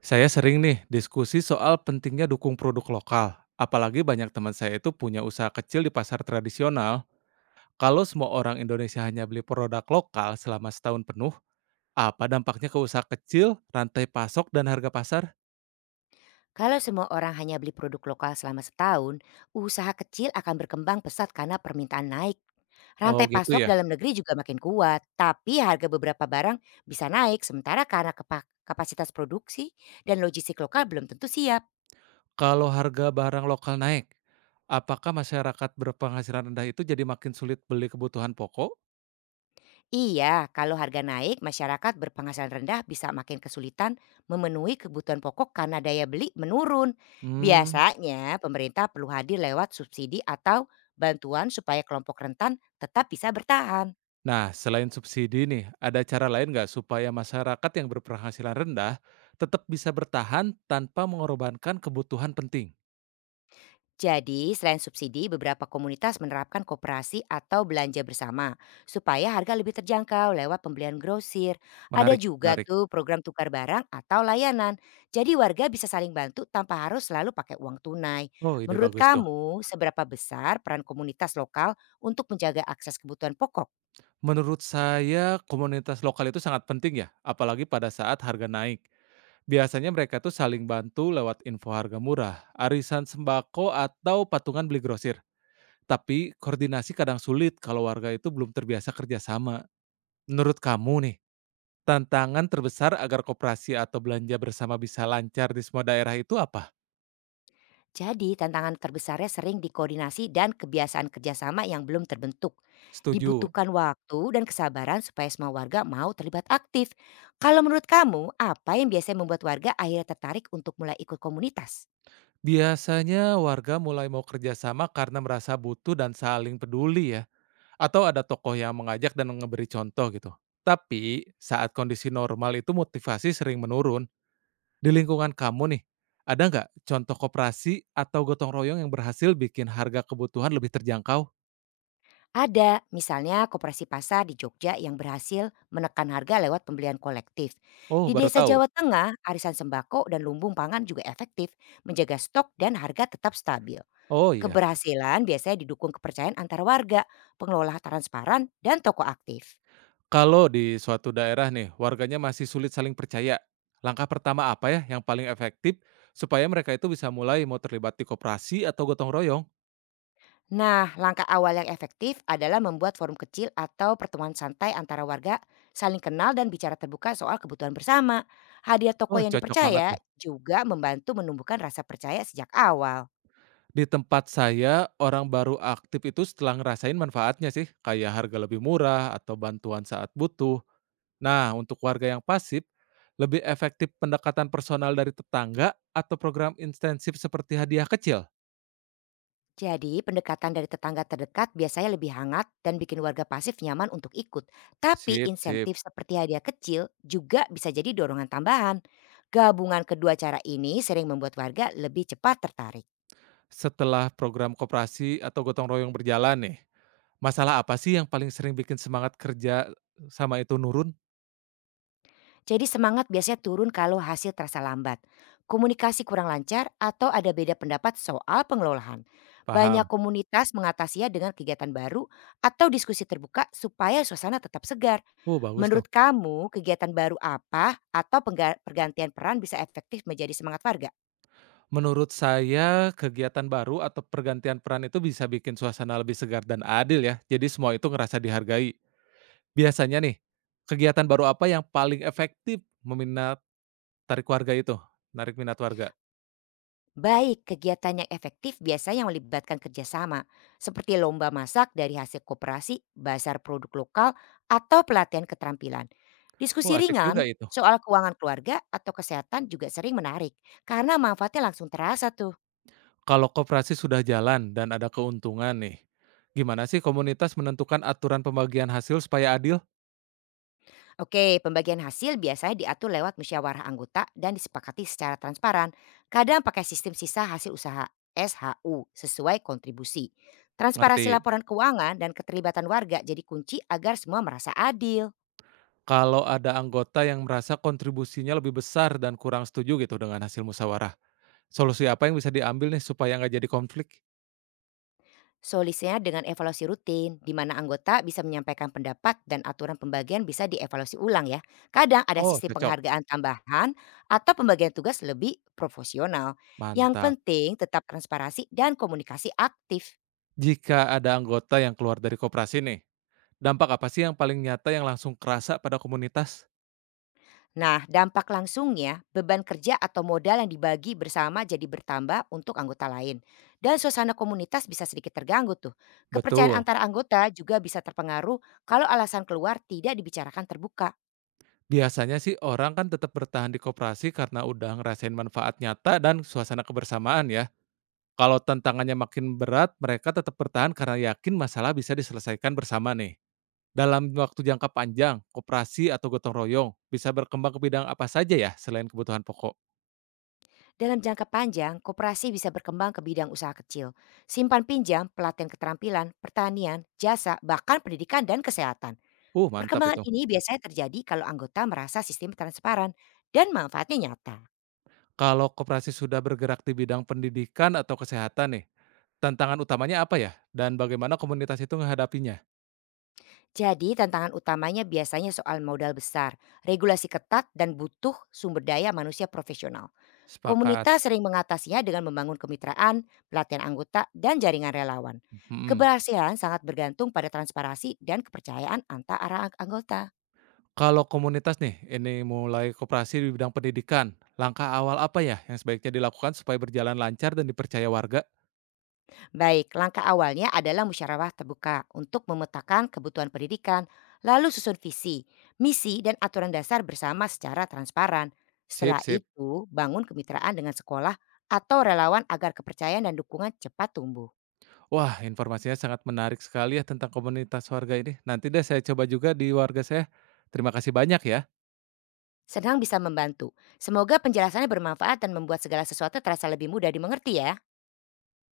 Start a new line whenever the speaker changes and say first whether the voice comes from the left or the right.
right: Saya sering nih diskusi soal pentingnya dukung produk lokal. Apalagi banyak teman saya itu punya usaha kecil di pasar tradisional. Kalau semua orang Indonesia hanya beli produk lokal selama setahun penuh, apa dampaknya ke usaha kecil, rantai pasok, dan harga pasar?
left: Kalau semua orang hanya beli produk lokal selama setahun, usaha kecil akan berkembang pesat karena permintaan naik.
right: Oh
left: Rantai
right: gitu
left: pasok
right: ya.
left: dalam negeri juga makin kuat, tapi harga beberapa barang bisa naik sementara karena kapasitas produksi dan logistik lokal belum tentu siap.
right: Kalau harga barang lokal naik, apakah masyarakat berpenghasilan rendah itu jadi makin sulit beli kebutuhan pokok?
left: Iya, kalau harga naik, masyarakat berpenghasilan rendah bisa makin kesulitan memenuhi kebutuhan pokok karena daya beli menurun.
right: Hmm.
left: Biasanya, pemerintah perlu hadir lewat subsidi atau bantuan supaya kelompok rentan tetap bisa bertahan.
right: Nah, selain subsidi nih, ada cara lain nggak supaya masyarakat yang berpenghasilan rendah tetap bisa bertahan tanpa mengorbankan kebutuhan penting?
left: Jadi, selain subsidi, beberapa komunitas menerapkan kooperasi atau belanja bersama supaya harga lebih terjangkau lewat pembelian grosir. Ada
right: Menarik,
left: juga
right: menarik.
left: tuh program tukar barang atau layanan. Jadi warga bisa saling bantu tanpa harus selalu pakai uang tunai.
right: Oh, ide
left: Menurut
right: bagus tuh.
left: kamu, seberapa besar peran komunitas lokal untuk menjaga akses kebutuhan pokok?
right: Menurut saya, komunitas lokal itu sangat penting ya, apalagi pada saat harga naik. Biasanya mereka tuh saling bantu lewat info harga murah, arisan sembako, atau patungan beli grosir. Tapi koordinasi kadang sulit kalau warga itu belum terbiasa kerjasama. Menurut kamu nih, tantangan terbesar agar koperasi atau belanja bersama bisa lancar di semua daerah itu apa?
left: Jadi tantangan terbesarnya sering di koordinasi dan kebiasaan kerjasama yang belum terbentuk.
right: Setuju.
left: Dibutuhkan waktu dan kesabaran supaya semua warga mau terlibat aktif. Kalau menurut kamu, apa yang biasanya membuat warga akhirnya tertarik untuk mulai ikut komunitas?
right: Biasanya warga mulai mau kerjasama karena merasa butuh dan saling peduli ya. Atau ada tokoh yang mengajak dan memberi contoh gitu. Tapi saat kondisi normal itu motivasi sering menurun. Di lingkungan kamu nih, ada nggak contoh koperasi atau gotong royong yang berhasil bikin harga kebutuhan lebih terjangkau?
left: Ada, misalnya koperasi pasar di Jogja yang berhasil menekan harga lewat pembelian kolektif.
right: Oh,
left: Di
right: baru
left: desa
right: tahu.
left: Jawa Tengah, arisan sembako dan lumbung pangan juga efektif menjaga stok dan harga tetap stabil.
right: Oh iya.
left: Keberhasilan biasanya didukung kepercayaan antar warga, pengelola transparan, dan toko aktif.
right: Kalau di suatu daerah nih, warganya masih sulit saling percaya. Langkah pertama apa ya yang paling efektif supaya mereka itu bisa mulai mau terlibat di koperasi atau gotong royong?
left: Nah, langkah awal yang efektif adalah membuat forum kecil atau pertemuan santai antara warga, saling kenal dan bicara terbuka soal kebutuhan bersama. Hadiah
right: Oh,
left: toko yang
right: cocok banget
left: dipercaya
right: tuh.
left: juga membantu menumbuhkan rasa percaya sejak awal.
right: Di tempat saya, orang baru aktif itu setelah ngerasain manfaatnya sih, kayak harga lebih murah atau bantuan saat butuh. Nah, untuk warga yang pasif, lebih efektif pendekatan personal dari tetangga atau program intensif seperti hadiah kecil.
left: Jadi, pendekatan dari tetangga terdekat biasanya lebih hangat dan bikin warga pasif nyaman untuk ikut. Tapi
right: Sip, sip.
left: insentif seperti hadiah kecil juga bisa jadi dorongan tambahan. Gabungan kedua cara ini sering membuat warga lebih cepat tertarik.
right: Setelah program koperasi atau gotong royong berjalan nih, masalah apa sih yang paling sering bikin semangat kerja sama itu nurun?
left: Jadi semangat biasanya turun kalau hasil terasa lambat. Komunikasi kurang lancar atau ada beda pendapat soal pengelolaan.
right: Paham.
left: Banyak komunitas mengatasinya dengan kegiatan baru atau diskusi terbuka supaya suasana tetap segar.
right: Oh, bagus tuh.
left: Menurut kamu kegiatan baru apa atau pergantian peran bisa efektif menjadi semangat warga?
right: Menurut saya, kegiatan baru atau pergantian peran itu bisa bikin suasana lebih segar dan adil ya. Jadi semua itu ngerasa dihargai. Biasanya nih, kegiatan baru apa yang paling efektif meminat tarik warga itu? Narik minat warga.
left: Baik, kegiatan yang efektif biasanya melibatkan kerjasama, seperti lomba masak dari hasil kooperasi, bazar produk lokal, atau pelatihan keterampilan.
right: Oh,
left: Diskusi
right: asik juga
left: ringan
right: itu.
left: soal keuangan keluarga atau kesehatan juga sering menarik, karena manfaatnya langsung terasa tuh.
right: Kalau koperasi sudah jalan dan ada keuntungan nih, gimana sih komunitas menentukan aturan pembagian hasil supaya adil?
left: Oke, pembagian hasil biasanya diatur lewat musyawarah anggota dan disepakati secara transparan. Kadang pakai sistem sisa hasil usaha SHU sesuai kontribusi.
right: Ngerti.
left: Transparasi laporan keuangan dan keterlibatan warga jadi kunci agar semua merasa adil.
right: Kalau ada anggota yang merasa kontribusinya lebih besar dan kurang setuju gitu dengan hasil musyawarah, solusi apa yang bisa diambil nih supaya nggak jadi konflik?
left: Solusinya dengan evaluasi rutin, di mana anggota bisa menyampaikan pendapat dan aturan pembagian bisa dievaluasi ulang ya. Kadang ada
right: Oh,
left: sistem
right: cocok.
left: penghargaan tambahan atau pembagian tugas lebih profesional. Yang
right: Mantap.
left: penting tetap transparasi dan komunikasi aktif.
right: Jika ada anggota yang keluar dari koperasi nih, dampak apa sih yang paling nyata yang langsung kerasa pada komunitas?
left: Nah, dampak langsungnya beban kerja atau modal yang dibagi bersama jadi bertambah untuk anggota lain. Dan suasana komunitas bisa sedikit terganggu tuh. Kepercayaan
right: Betul.
left: antara anggota juga bisa terpengaruh kalau alasan keluar tidak dibicarakan terbuka.
right: Biasanya sih orang kan tetap bertahan di koperasi karena udah ngerasain manfaat nyata dan suasana kebersamaan ya. Kalau tantangannya makin berat, mereka tetap bertahan karena yakin masalah bisa diselesaikan bersama nih. Dalam waktu jangka panjang, koperasi atau gotong royong bisa berkembang ke bidang apa saja ya selain kebutuhan pokok.
left: Dalam jangka panjang, koperasi bisa berkembang ke bidang usaha kecil. Simpan pinjam, pelatihan keterampilan, pertanian, jasa, bahkan pendidikan dan kesehatan.
right: Mantap
left: Perkembangan
right: itu.
left: ini biasanya terjadi kalau anggota merasa sistem transparan dan manfaatnya nyata.
right: Kalau koperasi sudah bergerak di bidang pendidikan atau kesehatan nih, tantangan utamanya apa ya? Dan bagaimana komunitas itu menghadapinya?
left: Jadi tantangan utamanya biasanya soal modal besar, regulasi ketat dan butuh sumber daya manusia profesional.
right: Sepakat.
left: Komunitas sering mengatasinya dengan membangun kemitraan, pelatihan anggota, dan jaringan relawan.
right: Mhm.
left: Keberhasilan sangat bergantung pada transparansi dan kepercayaan antara anggota.
right: Kalau komunitas nih, ini mulai kooperasi di bidang pendidikan, langkah awal apa ya yang sebaiknya dilakukan supaya berjalan lancar dan dipercaya warga?
left: Baik, langkah awalnya adalah musyawarah terbuka untuk memetakan kebutuhan pendidikan, lalu susun visi, misi, dan aturan dasar bersama secara transparan.
right: Sip,
left: Setelah
right: sip.
left: itu, bangun kemitraan dengan sekolah atau relawan agar kepercayaan dan dukungan cepat tumbuh.
right: Wah, informasinya sangat menarik sekali ya tentang komunitas warga ini. Nanti deh saya coba juga di warga saya. Terima kasih banyak ya.
left: Senang bisa membantu. Semoga penjelasannya bermanfaat dan membuat segala sesuatu terasa lebih mudah dimengerti ya.